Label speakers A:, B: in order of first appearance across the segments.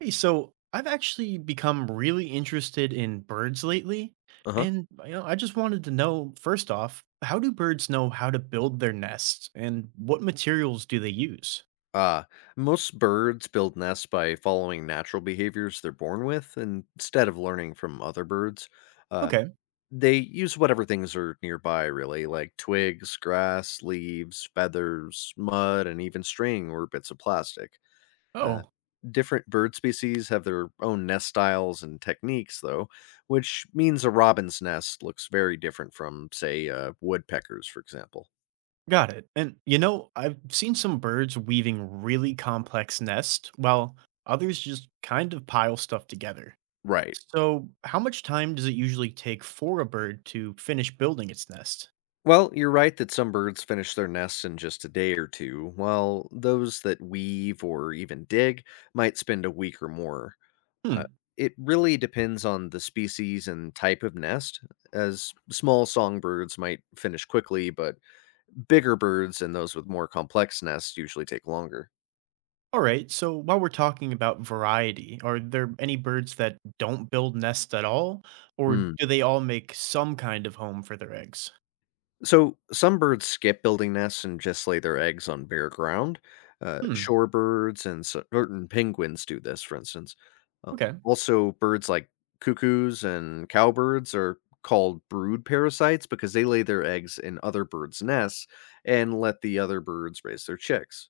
A: Hey, so I've actually become really interested in birds lately,
B: Uh-huh.
A: and you know, I just wanted to know first off, how do birds know how to build their nests, and what materials do they use?
B: Uh, Most birds build nests by following natural behaviors they're born with instead of learning from other birds. Uh,
A: Okay.
B: they use whatever things are nearby, really, like twigs, grass, leaves, feathers, mud, and even string or bits of plastic. Uh,
A: Oh,
B: Different bird species have their own nest styles and techniques, though, which means a robin's nest looks very different from, say, a woodpecker's, for example.
A: got it. And you know, I've seen some birds weaving really complex nests, while others just kind of pile stuff together.
B: Right.
A: So, how much time does it usually take for a bird to finish building its nest?
B: Well, you're right that some birds finish their nests in just a day or two, while those that weave or even dig might spend a week or more. Uh,
A: Hmm.
B: it really depends on the species and type of nest, as small songbirds might finish quickly, but bigger birds and those with more complex nests usually take longer.
A: All right, so while we're talking about variety, are there any birds that don't build nests at all, or
B: Hmm.
A: do they all make some kind of home for their eggs?
B: So some birds skip building nests and just lay their eggs on bare ground.
A: Hmm,
B: Shorebirds and certain penguins do this, for instance. Uh,
A: okay.
B: Also, birds like cuckoos and cowbirds are called brood parasites because they lay their eggs in other birds' nests and let the other birds raise their chicks.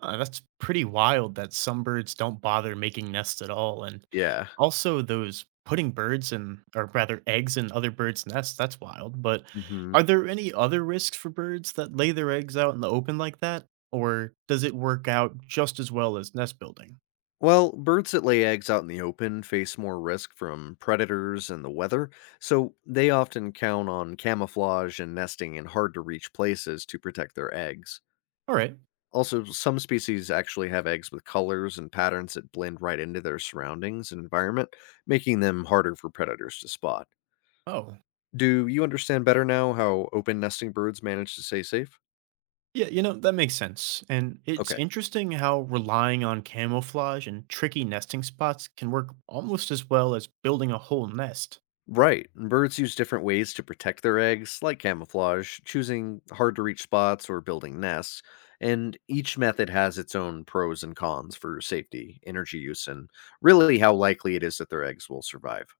A: That's pretty wild that some birds don't bother making nests at all. And
B: Yeah.
A: also, those putting birds in, or rather, eggs in other birds' nests, that's wild. But
B: hmm
A: are there any other risks for birds that lay their eggs out in the open like that? Or does it work out just as well as nest building?
B: Well, birds that lay eggs out in the open face more risk from predators and the weather, so they often count on camouflage and nesting in hard to reach places to protect their eggs.
A: All right.
B: Also, some species actually have eggs with colors and patterns that blend right into their surroundings and environment, making them harder for predators to spot.
A: Oh.
B: Do you understand better now how open nesting birds manage to stay safe?
A: Yeah, you know, that makes sense. And it's
B: Okay.
A: interesting how relying on camouflage and tricky nesting spots can work almost as well as building a whole nest.
B: Right. and Birds use different ways to protect their eggs, like camouflage, choosing hard to reach spots, or building nests. And each method has its own pros and cons for safety, energy use, and really how likely it is that their eggs will survive.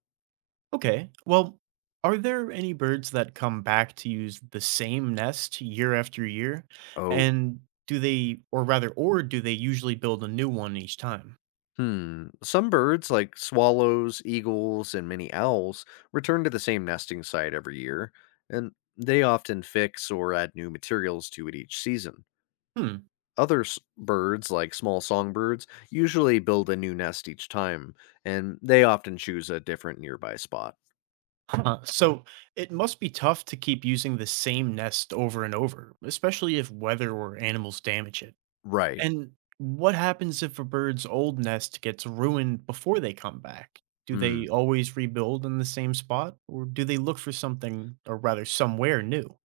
A: Okay, well, are there any birds that come back to use the same nest year after year?
B: Oh,
A: And do they, or rather, or do they usually build a new one each time?
B: hmm. Some birds, like swallows, eagles, and many owls, return to the same nesting site every year, and they often fix or add new materials to it each season.
A: Hmm.
B: Birds, like small songbirds, usually build a new nest each time, and they often choose a different nearby spot.
A: Huh. So it must be tough to keep using the same nest over and over, especially if weather or animals damage it.
B: Right.
A: And what happens if a bird's old nest gets ruined before they come back? Do
B: Mm.
A: they always rebuild in the same spot, or do they look for something, or rather, somewhere new?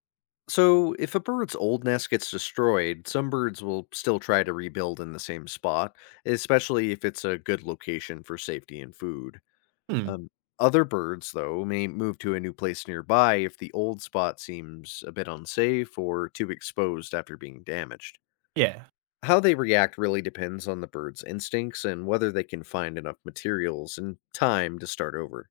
B: So, if a bird's old nest gets destroyed, some birds will still try to rebuild in the same spot, especially if it's a good location for safety and food.
A: Hmm.
B: Um, Other birds, though, may move to a new place nearby if the old spot seems a bit unsafe or too exposed after being damaged.
A: Yeah.
B: How they react really depends on the bird's instincts and whether they can find enough materials and time to start over.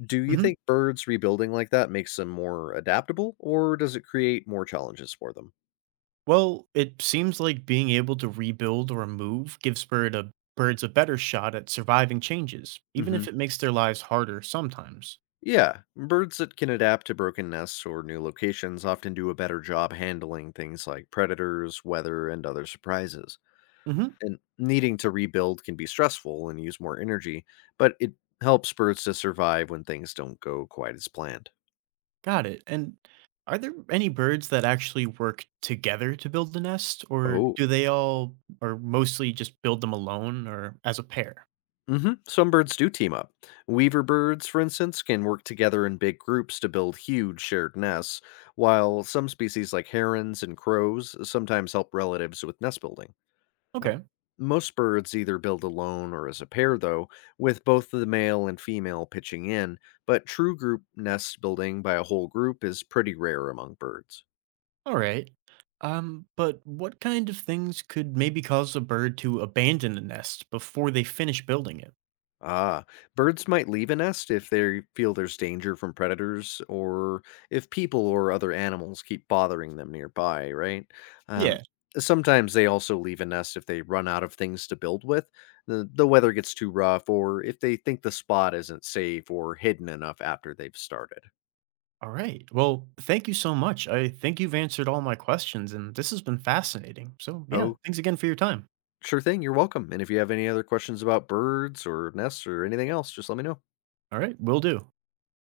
B: Do you
A: Hmm.
B: think birds rebuilding like that makes them more adaptable, or does it create more challenges for them?
A: Well, it seems like being able to rebuild or move gives birds a better shot at surviving changes, even
B: hmm
A: if it makes their lives harder sometimes.
B: Yeah, birds that can adapt to broken nests or new locations often do a better job handling things like predators, weather, and other surprises.
A: Hmm.
B: And needing to rebuild can be stressful and use more energy, but it helps birds to survive when things don't go quite as planned.
A: Got it. And are there any birds that actually work together to build the nest, or
B: Oh.
A: do they all, or mostly just build them alone or as a pair?
B: Hmm. Some birds do team up. Weaver birds, for instance, can work together in big groups to build huge shared nests, while some species like herons and crows sometimes help relatives with nest building. Um,
A: Okay,
B: Most birds either build alone or as a pair, though, with both the male and female pitching in, but true group nest building by a whole group is pretty rare among birds.
A: all right. But what kind of things could maybe cause a bird to abandon a nest before they finish building it?
B: Ah, birds might leave a nest if they feel there's danger from predators or if people or other animals keep bothering them nearby, right? Um,
A: Yeah.
B: Sometimes they also leave a nest if they run out of things to build with, the weather gets too rough, or if they think the spot isn't safe or hidden enough after they've started.
A: All right. Well, thank you so much. I think you've answered all my questions, and this has been fascinating. So, yeah,
B: Oh,
A: thanks again for your time.
B: sure thing, you're welcome. And if you have any other questions about birds or nests or anything else, just let me know.
A: All right, will do.